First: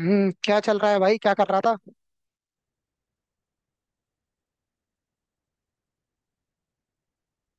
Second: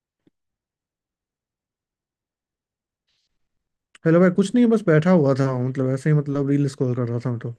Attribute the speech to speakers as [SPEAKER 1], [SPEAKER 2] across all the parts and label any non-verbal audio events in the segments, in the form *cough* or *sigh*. [SPEAKER 1] हम्म। क्या चल रहा है भाई? क्या कर रहा था?
[SPEAKER 2] हेलो भाई, कुछ नहीं, बस बैठा हुआ था, मतलब ऐसे ही, मतलब रील स्क्रॉल कर रहा था तो।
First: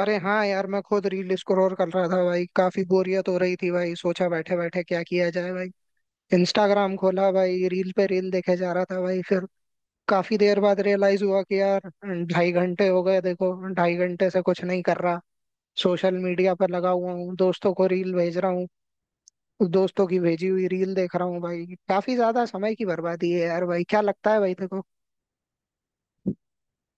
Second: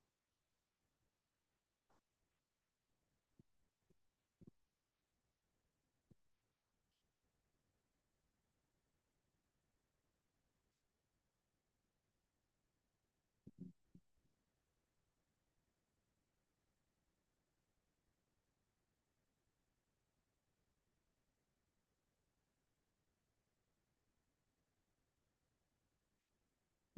[SPEAKER 1] अरे हाँ यार, मैं खुद रील स्क्रॉल कर रहा था भाई। काफी बोरियत हो रही थी भाई। सोचा बैठे बैठे क्या किया जाए भाई। इंस्टाग्राम खोला भाई, रील पे रील देखे जा रहा था भाई। फिर काफी देर बाद रियलाइज हुआ कि यार, ढाई घंटे हो गए। देखो, ढाई घंटे से कुछ नहीं कर रहा। सोशल मीडिया पर लगा हुआ हूँ, दोस्तों को रील भेज रहा हूँ, दोस्तों की भेजी हुई रील देख रहा हूँ भाई। काफी ज्यादा समय की बर्बादी है यार। भाई क्या लगता है भाई, देखो।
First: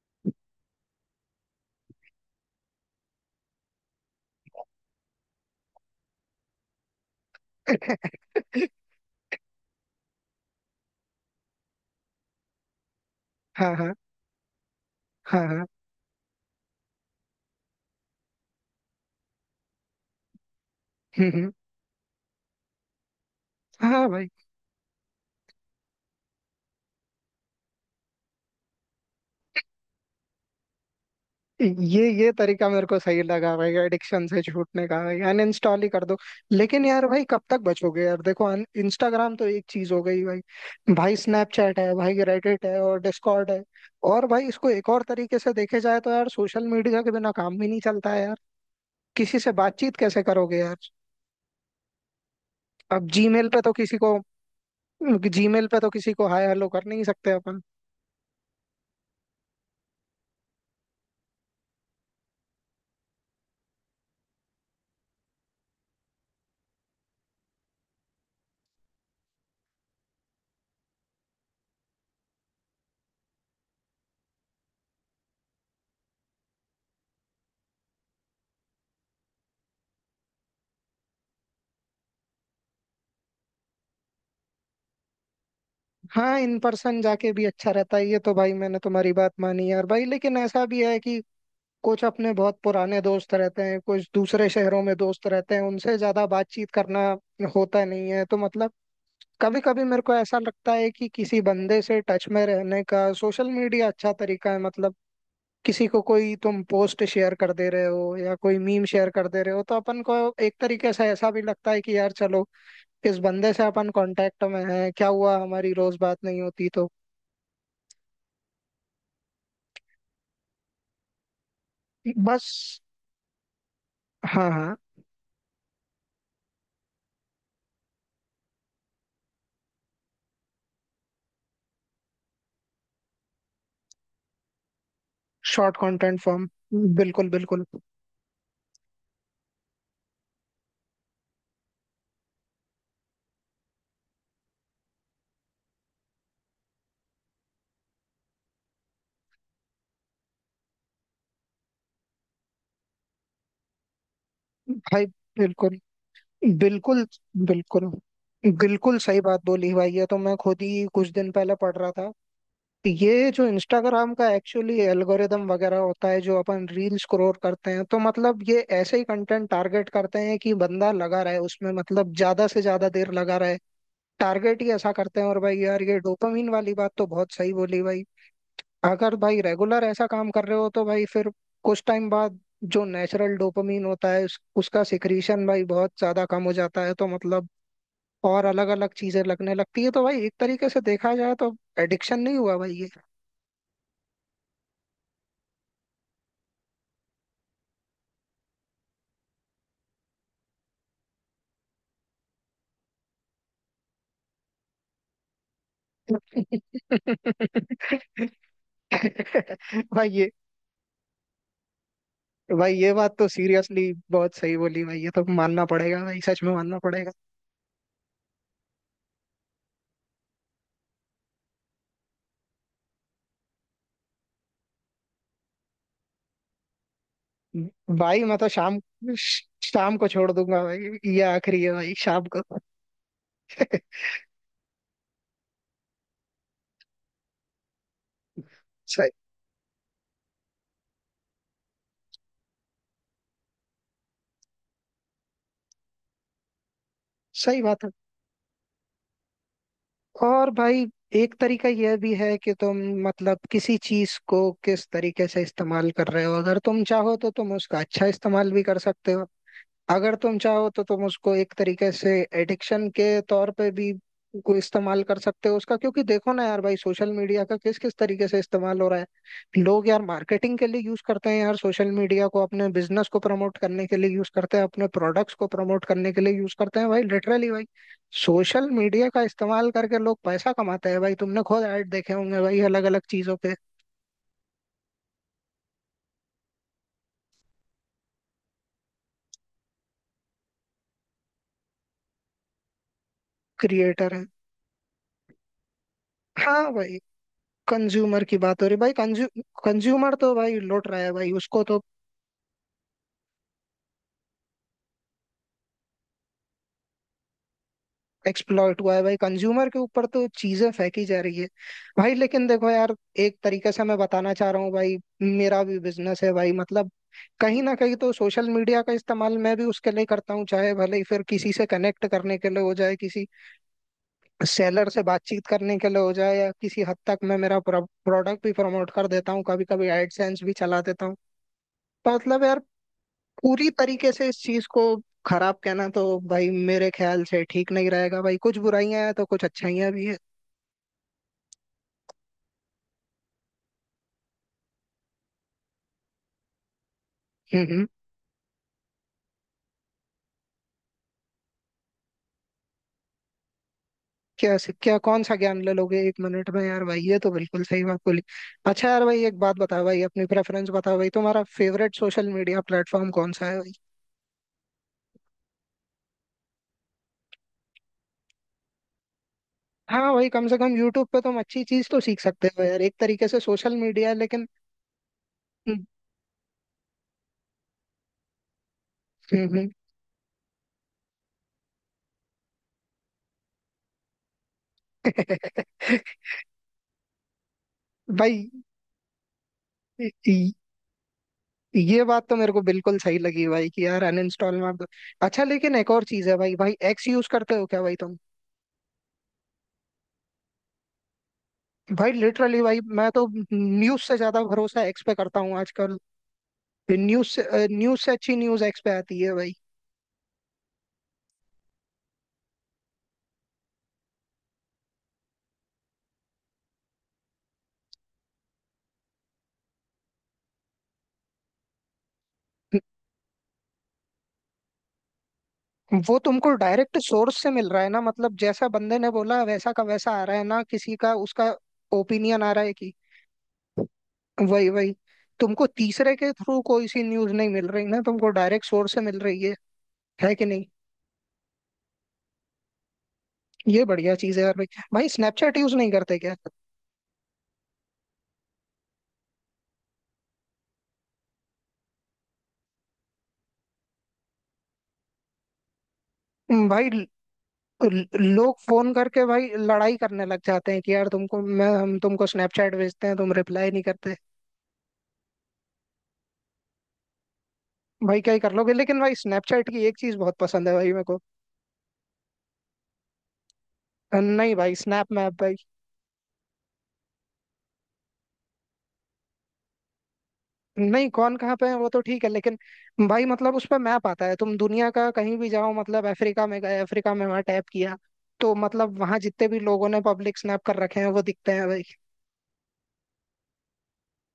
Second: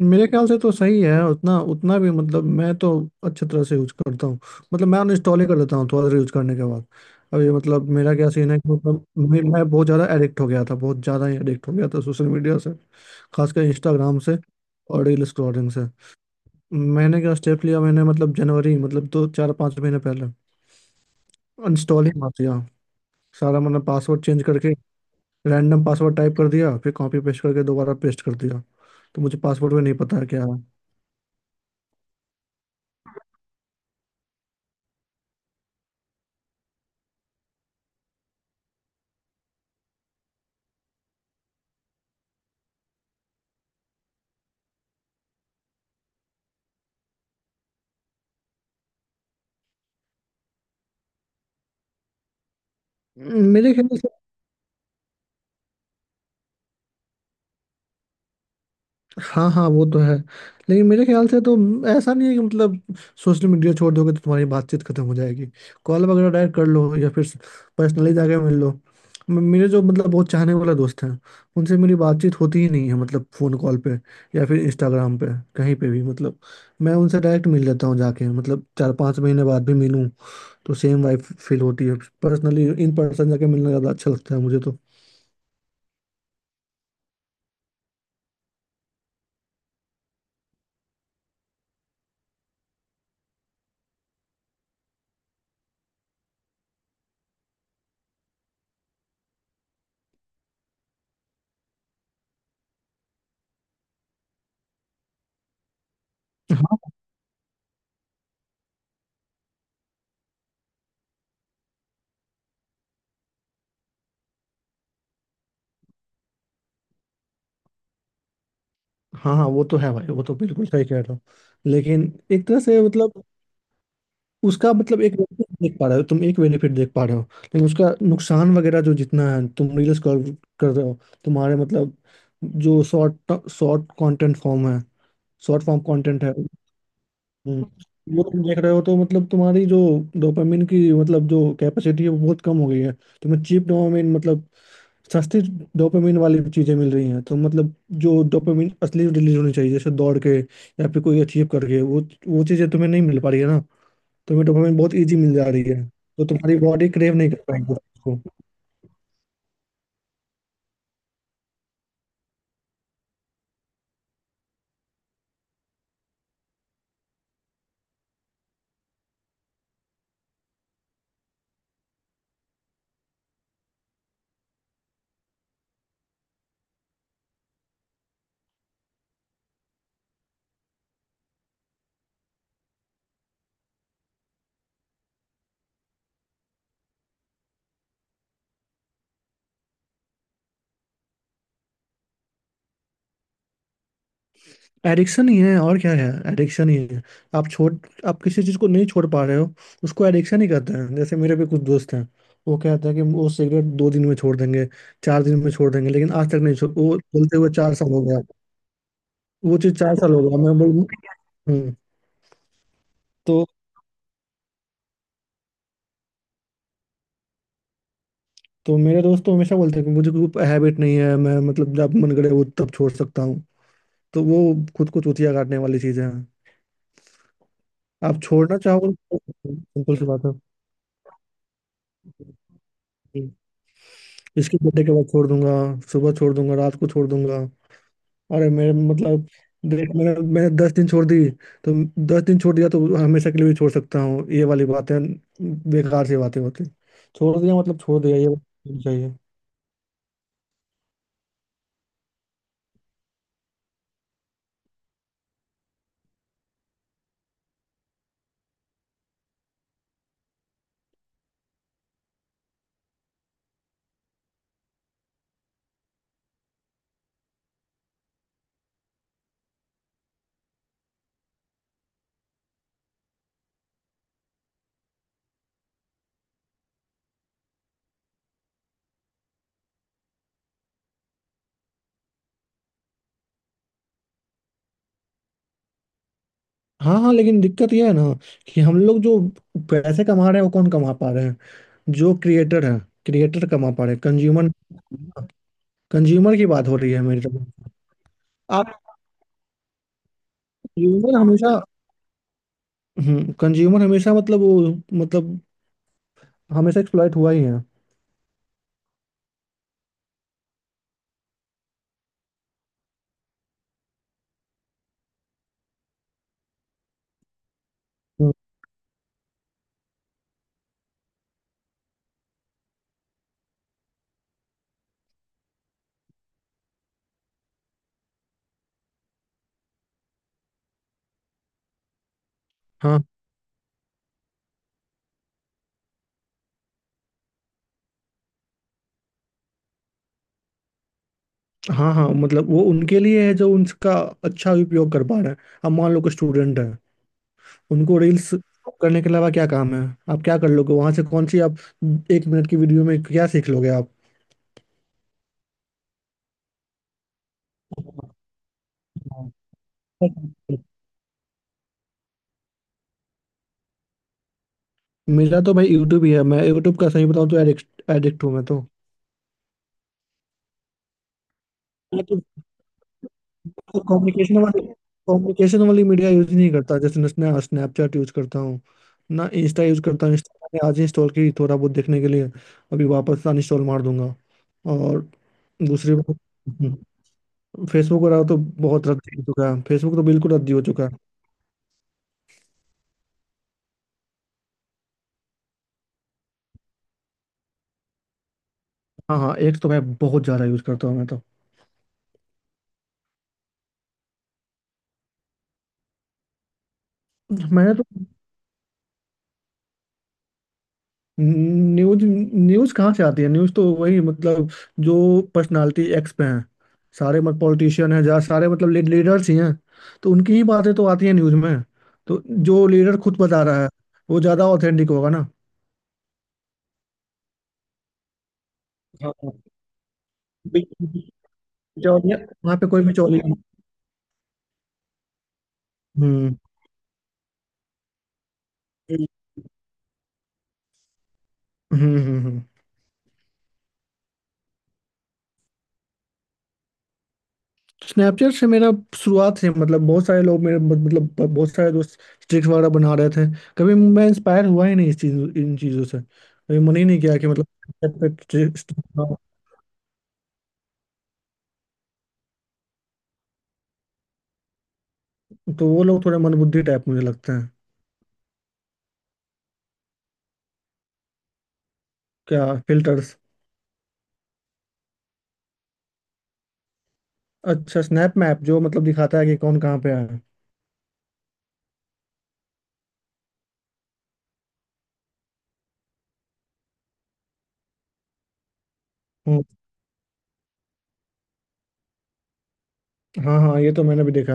[SPEAKER 2] मेरे ख्याल से तो सही है उतना, उतना भी मतलब। मैं तो अच्छे तरह से यूज करता हूँ। मतलब मैं अनइंस्टॉल ही कर देता हूँ थोड़ा देर यूज करने के बाद। अब ये मतलब मेरा क्या सीन है कि
[SPEAKER 1] *laughs*
[SPEAKER 2] मतलब मैं बहुत ज़्यादा एडिक्ट हो गया था, बहुत ज़्यादा ही एडिक्ट हो गया था सोशल मीडिया से, खासकर
[SPEAKER 1] हाँ हाँ।
[SPEAKER 2] इंस्टाग्राम से और रील
[SPEAKER 1] हाँ हाँ।
[SPEAKER 2] स्क्रॉलिंग से। मैंने क्या स्टेप लिया? मैंने मतलब जनवरी मतलब दो चार पाँच महीने पहले
[SPEAKER 1] हम्म, हम्म।
[SPEAKER 2] अनइंस्टॉल ही मार दिया सारा। मतलब
[SPEAKER 1] हाँ
[SPEAKER 2] पासवर्ड
[SPEAKER 1] भाई।
[SPEAKER 2] चेंज करके रैंडम पासवर्ड टाइप कर दिया, फिर कॉपी पेस्ट करके दोबारा पेस्ट कर दिया, तो मुझे पासवर्ड में नहीं पता है क्या है।
[SPEAKER 1] ये तरीका मेरे को सही लगा भाई, एडिक्शन से छूटने का। भाई अनइंस्टॉल ही कर दो। लेकिन यार भाई, कब तक बचोगे यार? देखो, इंस्टाग्राम तो एक चीज हो गई भाई। भाई स्नैपचैट है, भाई रेडिट है और डिस्कॉर्ड है। और भाई इसको एक और तरीके से देखे जाए तो यार, सोशल मीडिया के बिना काम भी नहीं चलता है यार। किसी से बातचीत कैसे करोगे यार? अब जीमेल पे तो
[SPEAKER 2] मेरे ख्याल
[SPEAKER 1] किसी
[SPEAKER 2] से।
[SPEAKER 1] को, जीमेल पे तो किसी को हाय हेलो कर नहीं सकते अपन।
[SPEAKER 2] हाँ हाँ, वो तो है। लेकिन मेरे ख्याल से तो ऐसा नहीं है कि मतलब सोशल मीडिया छोड़ दोगे तो तुम्हारी बातचीत खत्म हो जाएगी। कॉल वगैरह डायरेक्ट कर लो या फिर पर्सनली जाके मिल लो। मेरे जो मतलब बहुत चाहने वाला दोस्त हैं, उनसे मेरी बातचीत होती ही नहीं है, मतलब फ़ोन कॉल पे या फिर इंस्टाग्राम पे, कहीं पे भी मतलब। मैं उनसे डायरेक्ट मिल लेता हूँ जाके, मतलब चार पाँच महीने बाद भी मिलूँ तो सेम वाइब फील होती है। पर्सनली इन पर्सन जाके मिलना ज्यादा अच्छा लगता है मुझे तो।
[SPEAKER 1] हाँ, इन पर्सन जाके भी अच्छा रहता है, ये तो। भाई मैंने तुम्हारी बात मानी यार भाई, लेकिन ऐसा भी है कि कुछ अपने बहुत पुराने दोस्त रहते हैं, कुछ दूसरे शहरों में दोस्त रहते हैं, उनसे ज्यादा बातचीत करना होता नहीं है, तो मतलब कभी कभी मेरे को ऐसा लगता है कि किसी बंदे से टच में रहने का सोशल मीडिया अच्छा तरीका है मतलब। किसी को कोई तुम
[SPEAKER 2] हाँ
[SPEAKER 1] पोस्ट शेयर कर दे रहे हो या कोई मीम शेयर कर दे रहे हो तो अपन को एक तरीके से ऐसा भी लगता है कि यार चलो, इस बंदे से अपन कांटेक्ट में हैं, क्या हुआ हमारी रोज बात नहीं होती तो।
[SPEAKER 2] हाँ हाँ, वो तो है भाई, वो तो बिल्कुल सही कह रहे हो। लेकिन
[SPEAKER 1] बस।
[SPEAKER 2] एक तरह से मतलब
[SPEAKER 1] हाँ
[SPEAKER 2] उसका
[SPEAKER 1] हाँ।
[SPEAKER 2] मतलब एक benefit देख पा रहे हो तुम, एक बेनिफिट देख पा रहे हो, लेकिन उसका नुकसान वगैरह जो जितना है, तुम रील्स कर कर रहे हो। तुम्हारे मतलब जो शॉर्ट शॉर्ट कंटेंट फॉर्म है, short
[SPEAKER 1] short
[SPEAKER 2] form
[SPEAKER 1] content
[SPEAKER 2] content है।
[SPEAKER 1] फॉर्म। बिल्कुल
[SPEAKER 2] हम्म,
[SPEAKER 1] बिल्कुल।
[SPEAKER 2] वो तुम देख रहे हो तो मतलब तुम्हारी जो डोपामिन की मतलब जो कैपेसिटी है वो बहुत कम हो गई है। तुम्हें चीप डोपामिन मतलब सस्ती डोपामिन वाली चीजें मिल रही हैं तो मतलब जो डोपामिन असली रिलीज होनी चाहिए जैसे दौड़ के या फिर कोई अचीव करके, वो चीजें तुम्हें नहीं मिल पा रही है ना। तुम्हें डोपामिन बहुत
[SPEAKER 1] भाई
[SPEAKER 2] इजी मिल जा रही
[SPEAKER 1] बिल्कुल।
[SPEAKER 2] है तो तुम्हारी बॉडी
[SPEAKER 1] बिल्कुल।
[SPEAKER 2] क्रेव नहीं कर पाएगी
[SPEAKER 1] बिल्कुल।
[SPEAKER 2] उसको।
[SPEAKER 1] बिल्कुल सही बात बोली भाई। ये तो मैं खुद ही कुछ दिन पहले पढ़ रहा था। ये जो इंस्टाग्राम का एक्चुअली एल्गोरिदम वगैरह होता है, जो अपन रील स्क्रॉल करते हैं, तो मतलब ये ऐसे ही कंटेंट टारगेट करते हैं कि बंदा लगा रहे उसमें, मतलब ज्यादा से ज्यादा देर लगा रहे। टारगेट ही ऐसा करते हैं। और भाई यार, ये डोपामिन वाली बात तो बहुत सही बोली भाई। अगर भाई रेगुलर ऐसा काम कर रहे हो तो भाई फिर कुछ टाइम बाद जो नेचुरल डोपामिन होता है उसका सिक्रीशन भाई बहुत ज्यादा कम हो जाता है, तो मतलब और अलग अलग चीजें लगने लगती है। तो भाई एक तरीके से देखा जाए तो एडिक्शन नहीं हुआ भाई ये?
[SPEAKER 2] एडिक्शन ही है और क्या है, एडिक्शन ही है। आप छोड़ आप किसी चीज को नहीं छोड़ पा रहे हो, उसको एडिक्शन ही कहते हैं। जैसे मेरे भी कुछ दोस्त हैं, वो कहते हैं कि वो सिगरेट दो दिन में छोड़ देंगे, चार दिन में छोड़ देंगे, लेकिन आज तक नहीं छोड़, वो बोलते हुए चार साल हो गया।
[SPEAKER 1] *laughs*
[SPEAKER 2] वो चीज चार
[SPEAKER 1] भाई
[SPEAKER 2] साल हो
[SPEAKER 1] ये
[SPEAKER 2] गया मैं बोल। हम्म।
[SPEAKER 1] भाई ये बात तो
[SPEAKER 2] तो
[SPEAKER 1] सीरियसली बहुत सही बोली भाई। ये तो मानना पड़ेगा भाई, सच में मानना पड़ेगा।
[SPEAKER 2] तो मेरे दोस्त तो हमेशा बोलते हैं कि मुझे कोई हैबिट नहीं है, मैं मतलब जब मन करे वो तब छोड़ सकता हूँ। तो वो खुद को चूतिया काटने वाली चीजें हैं। आप
[SPEAKER 1] भाई मैं तो
[SPEAKER 2] छोड़ना
[SPEAKER 1] शाम
[SPEAKER 2] चाहो तो,
[SPEAKER 1] शाम
[SPEAKER 2] सिंपल सी
[SPEAKER 1] को छोड़
[SPEAKER 2] बात
[SPEAKER 1] दूंगा भाई। ये आखिरी है भाई, शाम को। *laughs*
[SPEAKER 2] है। इसके बर्थडे के बाद छोड़ दूंगा, सुबह छोड़ दूंगा, रात को छोड़ दूंगा। अरे मेरे
[SPEAKER 1] सही।
[SPEAKER 2] मतलब, देख, मैंने मैंने दस दिन छोड़ दी तो, दस दिन छोड़ दिया तो हमेशा के लिए भी छोड़ सकता हूँ, ये वाली बातें बेकार सी बातें होती। छोड़ दिया
[SPEAKER 1] सही
[SPEAKER 2] मतलब
[SPEAKER 1] बात है।
[SPEAKER 2] छोड़ दिया, ये वाली चाहिए।
[SPEAKER 1] और भाई एक तरीका यह भी है कि तुम, मतलब किसी चीज को किस तरीके से इस्तेमाल कर रहे हो, अगर तुम चाहो तो तुम उसका अच्छा इस्तेमाल भी कर सकते हो। अगर तुम चाहो तो तुम उसको एक तरीके से एडिक्शन के तौर पे भी को इस्तेमाल कर सकते हो उसका। क्योंकि देखो ना यार भाई, सोशल मीडिया का किस किस तरीके से इस्तेमाल हो रहा है। लोग यार मार्केटिंग के लिए यूज करते हैं यार सोशल मीडिया को, अपने बिजनेस को प्रमोट करने के लिए यूज करते हैं, अपने प्रोडक्ट्स को प्रमोट करने के लिए यूज करते हैं भाई। लिटरली भाई सोशल मीडिया का इस्तेमाल करके लोग पैसा कमाते हैं भाई। तुमने खुद ऐड देखे होंगे भाई अलग अलग चीजों के।
[SPEAKER 2] हाँ हाँ, लेकिन दिक्कत ये है ना कि हम लोग जो पैसे कमा रहे हैं वो कौन कमा पा रहे हैं? जो क्रिएटर है, क्रिएटर कमा पा रहे हैं।
[SPEAKER 1] क्रिएटर हैं।
[SPEAKER 2] कंज्यूमर, कंज्यूमर की बात
[SPEAKER 1] हाँ
[SPEAKER 2] हो रही
[SPEAKER 1] भाई।
[SPEAKER 2] है मेरी तरफ।
[SPEAKER 1] कंज्यूमर की बात हो
[SPEAKER 2] आप,
[SPEAKER 1] रही भाई। कंज्यूमर तो भाई लौट रहा है
[SPEAKER 2] कंज्यूमर
[SPEAKER 1] भाई,
[SPEAKER 2] हमेशा,
[SPEAKER 1] उसको तो।
[SPEAKER 2] हम्म, कंज्यूमर हमेशा मतलब वो मतलब हमेशा एक्सप्लॉइट हुआ ही है।
[SPEAKER 1] एक्सप्लॉइट हुआ है भाई। कंज्यूमर के ऊपर तो चीजें फेंकी जा रही है भाई। लेकिन देखो यार, एक तरीके से मैं बताना चाह रहा हूँ भाई। मेरा भी बिजनेस है भाई मतलब, कहीं ना कहीं तो
[SPEAKER 2] हम्म।
[SPEAKER 1] सोशल मीडिया का इस्तेमाल मैं भी उसके लिए करता हूँ, चाहे भले ही फिर किसी से कनेक्ट करने के लिए हो जाए, किसी सेलर से बातचीत करने के लिए हो जाए, या किसी हद तक मैं मेरा प्रोडक्ट भी प्रमोट कर देता हूँ, कभी कभी एडसेंस भी चला देता हूँ। तो मतलब यार,
[SPEAKER 2] हाँ
[SPEAKER 1] पूरी तरीके से इस चीज को खराब कहना तो भाई मेरे ख्याल से ठीक नहीं रहेगा भाई। कुछ बुराइयां हैं तो कुछ अच्छाइयां भी है।
[SPEAKER 2] हाँ हाँ, मतलब वो उनके लिए है जो उनका अच्छा उपयोग कर पा रहे हैं। अब मान लो कि स्टूडेंट है,
[SPEAKER 1] हम्म।
[SPEAKER 2] उनको रील्स करने के अलावा क्या काम है? आप क्या कर लोगे वहां से, कौन सी आप एक मिनट की वीडियो में क्या सीख लोगे आप?
[SPEAKER 1] क्या क्या कौन सा ज्ञान ले लोगे एक मिनट में यार भाई? ये तो बिल्कुल सही बात बोली। अच्छा यार भाई, एक बात बताओ भाई, अपनी प्रेफरेंस बताओ भाई। तुम्हारा फेवरेट सोशल मीडिया प्लेटफॉर्म कौन सा है भाई?
[SPEAKER 2] मेरा तो भाई यूट्यूब ही है। मैं यूट्यूब का सही बताऊं तो एडिक्ट, एडिक्ट हूँ मैं।
[SPEAKER 1] हाँ भाई, कम से कम यूट्यूब पे तुम अच्छी चीज तो सीख
[SPEAKER 2] तो
[SPEAKER 1] सकते हो यार। एक तरीके से सोशल मीडिया है,
[SPEAKER 2] कम्युनिकेशन
[SPEAKER 1] लेकिन।
[SPEAKER 2] वाली, कम्युनिकेशन वाली
[SPEAKER 1] हम्म।
[SPEAKER 2] मीडिया यूज नहीं करता। जैसे मैं स्नैपचैट यूज करता हूँ ना, इंस्टा
[SPEAKER 1] हम्म।
[SPEAKER 2] यूज करता हूँ। इंस्टा मैंने आज इंस्टॉल की थोड़ा बहुत देखने के लिए, अभी वापस अनइंस्टॉल मार दूंगा। और दूसरी बात,
[SPEAKER 1] *laughs*
[SPEAKER 2] फेसबुक रहा तो
[SPEAKER 1] भाई
[SPEAKER 2] बहुत रद्दी हो चुका है, फेसबुक तो बिल्कुल
[SPEAKER 1] ये
[SPEAKER 2] रद्दी हो चुका है।
[SPEAKER 1] ये बात तो मेरे को बिल्कुल सही लगी भाई कि यार अनइंस्टॉल मत। अच्छा, लेकिन एक और चीज है भाई। भाई एक्स यूज करते हो क्या भाई तुम?
[SPEAKER 2] हाँ हाँ, एक तो मैं बहुत ज़्यादा यूज करता हूँ मैं तो।
[SPEAKER 1] भाई लिटरली भाई, मैं तो न्यूज से ज्यादा भरोसा एक्स पे करता हूँ आजकल।
[SPEAKER 2] मैंने तो,
[SPEAKER 1] न्यूज से अच्छी न्यूज एक्स पे आती है भाई।
[SPEAKER 2] न्यूज न्यूज कहाँ से आती है? न्यूज तो वही मतलब जो पर्सनालिटी एक्स पे हैं, सारे मतलब पॉलिटिशियन हैं, जहाँ सारे मतलब लीडर्स ही हैं, तो उनकी ही बातें तो आती हैं न्यूज में। तो जो लीडर खुद बता रहा है वो ज्यादा ऑथेंटिक होगा ना।
[SPEAKER 1] वो तुमको डायरेक्ट सोर्स से मिल रहा है ना, मतलब जैसा बंदे ने बोला वैसा का वैसा आ रहा है ना, किसी का उसका
[SPEAKER 2] बिचौलिया,
[SPEAKER 1] ओपिनियन आ
[SPEAKER 2] वहाँ
[SPEAKER 1] रहा
[SPEAKER 2] पे
[SPEAKER 1] है
[SPEAKER 2] कोई
[SPEAKER 1] कि?
[SPEAKER 2] बिचौली।
[SPEAKER 1] वही वही। तुमको तीसरे के
[SPEAKER 2] हम्म।
[SPEAKER 1] थ्रू कोई सी न्यूज नहीं मिल रही ना, तुमको डायरेक्ट सोर्स से
[SPEAKER 2] हम्म।
[SPEAKER 1] मिल रही है। है कि नहीं?
[SPEAKER 2] हम्म। हम्म।
[SPEAKER 1] ये बढ़िया चीज है यार भाई। भाई स्नैपचैट यूज नहीं करते क्या?
[SPEAKER 2] स्नैपचैट से मेरा शुरुआत से मतलब बहुत सारे लोग मेरे मतलब बहुत सारे दोस्त स्ट्रिक्स वगैरह बना रहे थे, कभी मैं इंस्पायर हुआ ही नहीं इस चीज, इन चीजों से। कभी मन ही
[SPEAKER 1] भाई
[SPEAKER 2] नहीं किया कि मतलब Snapchat पे
[SPEAKER 1] लोग
[SPEAKER 2] streaks
[SPEAKER 1] फोन
[SPEAKER 2] बनाऊं।
[SPEAKER 1] करके भाई लड़ाई करने लग जाते हैं कि यार तुमको मैं, हम तुमको स्नैपचैट भेजते हैं तुम रिप्लाई नहीं करते।
[SPEAKER 2] तो वो लोग थोड़े मंदबुद्धि टाइप मुझे लगते हैं।
[SPEAKER 1] भाई क्या ही कर लोगे। लेकिन भाई स्नैपचैट की एक चीज बहुत पसंद है भाई मेरे को।
[SPEAKER 2] क्या, फिल्टर्स?
[SPEAKER 1] नहीं भाई, स्नैप मैप भाई।
[SPEAKER 2] अच्छा स्नैप मैप, जो मतलब दिखाता है कि कौन कहाँ पे है।
[SPEAKER 1] नहीं, कौन कहाँ पे है वो तो ठीक है, लेकिन भाई मतलब उस पर मैप आता है, तुम दुनिया का कहीं भी जाओ। मतलब अफ्रीका में गए, अफ्रीका में वहां टैप किया, तो मतलब वहां
[SPEAKER 2] हम्म।
[SPEAKER 1] जितने भी लोगों ने पब्लिक स्नैप कर रखे हैं वो दिखते हैं भाई।
[SPEAKER 2] हाँ हाँ, ये तो मैंने भी देखा।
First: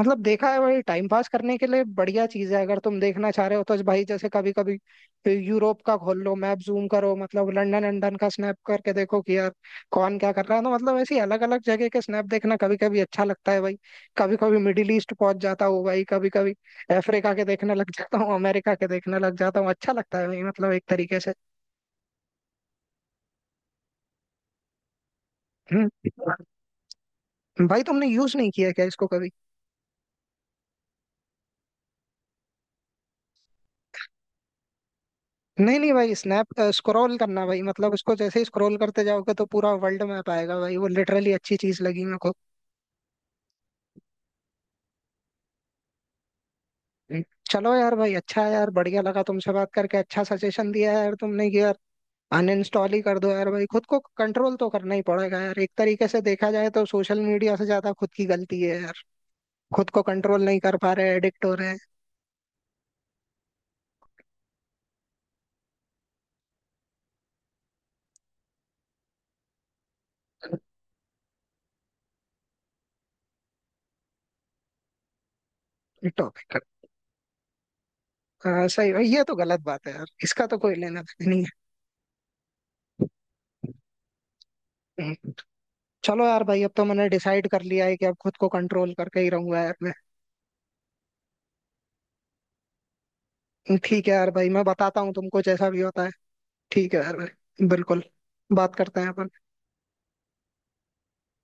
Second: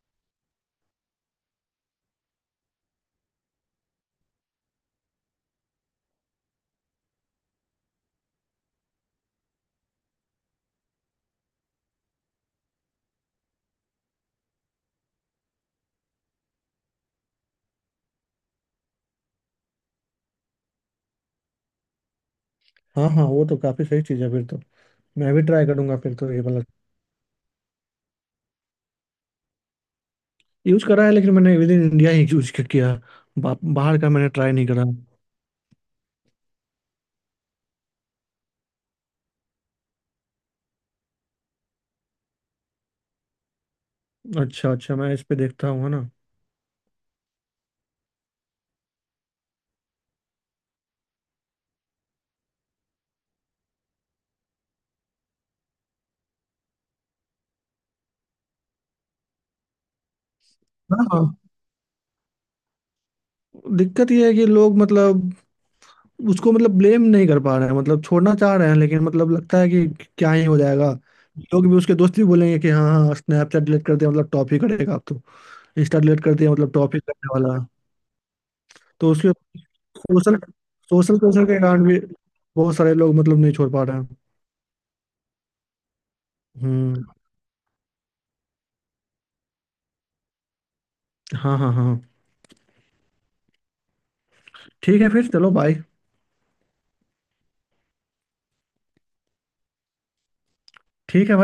[SPEAKER 1] मतलब देखा है भाई, टाइम पास करने के लिए बढ़िया चीज है, अगर तुम देखना चाह रहे हो तो भाई। जैसे कभी कभी यूरोप का खोल लो मैप, जूम करो, मतलब लंदन लंदन का स्नैप करके देखो कि यार कौन क्या कर रहा है। तो मतलब ऐसी अलग अलग जगह के स्नैप देखना कभी कभी अच्छा लगता है भाई। कभी कभी मिडिल ईस्ट पहुंच जाता हूँ भाई, कभी कभी अफ्रीका के देखने लग जाता हूँ, अमेरिका के देखने लग जाता हूँ। अच्छा लगता है भाई मतलब, एक तरीके से।
[SPEAKER 2] हाँ हाँ, वो तो काफी सही चीज है फिर तो। मैं भी ट्राई
[SPEAKER 1] हम्म।
[SPEAKER 2] करूंगा फिर तो ये वाला।
[SPEAKER 1] भाई तुमने यूज नहीं किया क्या इसको कभी?
[SPEAKER 2] यूज करा है, लेकिन मैंने विद इन इंडिया ही यूज किया। बाहर का मैंने ट्राई नहीं करा।
[SPEAKER 1] नहीं नहीं भाई, स्नैप स्क्रॉल करना भाई, मतलब उसको जैसे ही स्क्रॉल करते जाओगे तो पूरा वर्ल्ड मैप आएगा भाई। वो लिटरली अच्छी चीज लगी मेरे को।
[SPEAKER 2] अच्छा अच्छा, मैं इस पे देखता हूँ, है ना।
[SPEAKER 1] हम्म। चलो यार भाई, अच्छा है यार, बढ़िया लगा तुमसे बात करके। अच्छा सजेशन दिया है यार तुमने कि यार अनइंस्टॉल ही कर दो यार भाई। खुद को कंट्रोल तो करना ही पड़ेगा यार। एक तरीके से देखा जाए तो सोशल मीडिया से ज्यादा खुद की गलती है यार। खुद को कंट्रोल नहीं कर पा
[SPEAKER 2] हाँ
[SPEAKER 1] रहे,
[SPEAKER 2] हाँ।
[SPEAKER 1] एडिक्ट हो रहे
[SPEAKER 2] दिक्कत ये है कि लोग मतलब उसको मतलब ब्लेम नहीं कर पा रहे हैं, मतलब छोड़ना चाह रहे हैं, लेकिन मतलब लगता है कि क्या ही हो जाएगा। लोग भी, उसके दोस्त भी बोलेंगे कि हाँ हाँ स्नैपचैट डिलीट कर दिया, मतलब टॉप ही करेगा अब तो। इंस्टा
[SPEAKER 1] हैं।
[SPEAKER 2] डिलीट कर दिया
[SPEAKER 1] टॉपिक
[SPEAKER 2] मतलब टॉप ही करने वाला है।
[SPEAKER 1] सही भाई।
[SPEAKER 2] तो
[SPEAKER 1] ये
[SPEAKER 2] उसके,
[SPEAKER 1] तो गलत बात है यार,
[SPEAKER 2] सोशल
[SPEAKER 1] इसका तो कोई लेना
[SPEAKER 2] सोशल
[SPEAKER 1] देना नहीं
[SPEAKER 2] प्रेशर
[SPEAKER 1] है।
[SPEAKER 2] के कारण भी बहुत सारे लोग मतलब नहीं छोड़ पा रहे हैं।
[SPEAKER 1] हम्म। चलो यार भाई, अब तो
[SPEAKER 2] हम्म।
[SPEAKER 1] मैंने डिसाइड कर लिया है कि अब खुद को कंट्रोल करके ही रहूंगा यार।
[SPEAKER 2] हाँ हाँ हाँ।
[SPEAKER 1] ठीक है यार भाई, मैं बताता
[SPEAKER 2] ठीक है
[SPEAKER 1] हूँ
[SPEAKER 2] फिर,
[SPEAKER 1] तुमको
[SPEAKER 2] चलो
[SPEAKER 1] जैसा
[SPEAKER 2] बाय।
[SPEAKER 1] भी होता है। ठीक है यार भाई, बिल्कुल। बात करते हैं अपन।
[SPEAKER 2] ठीक है।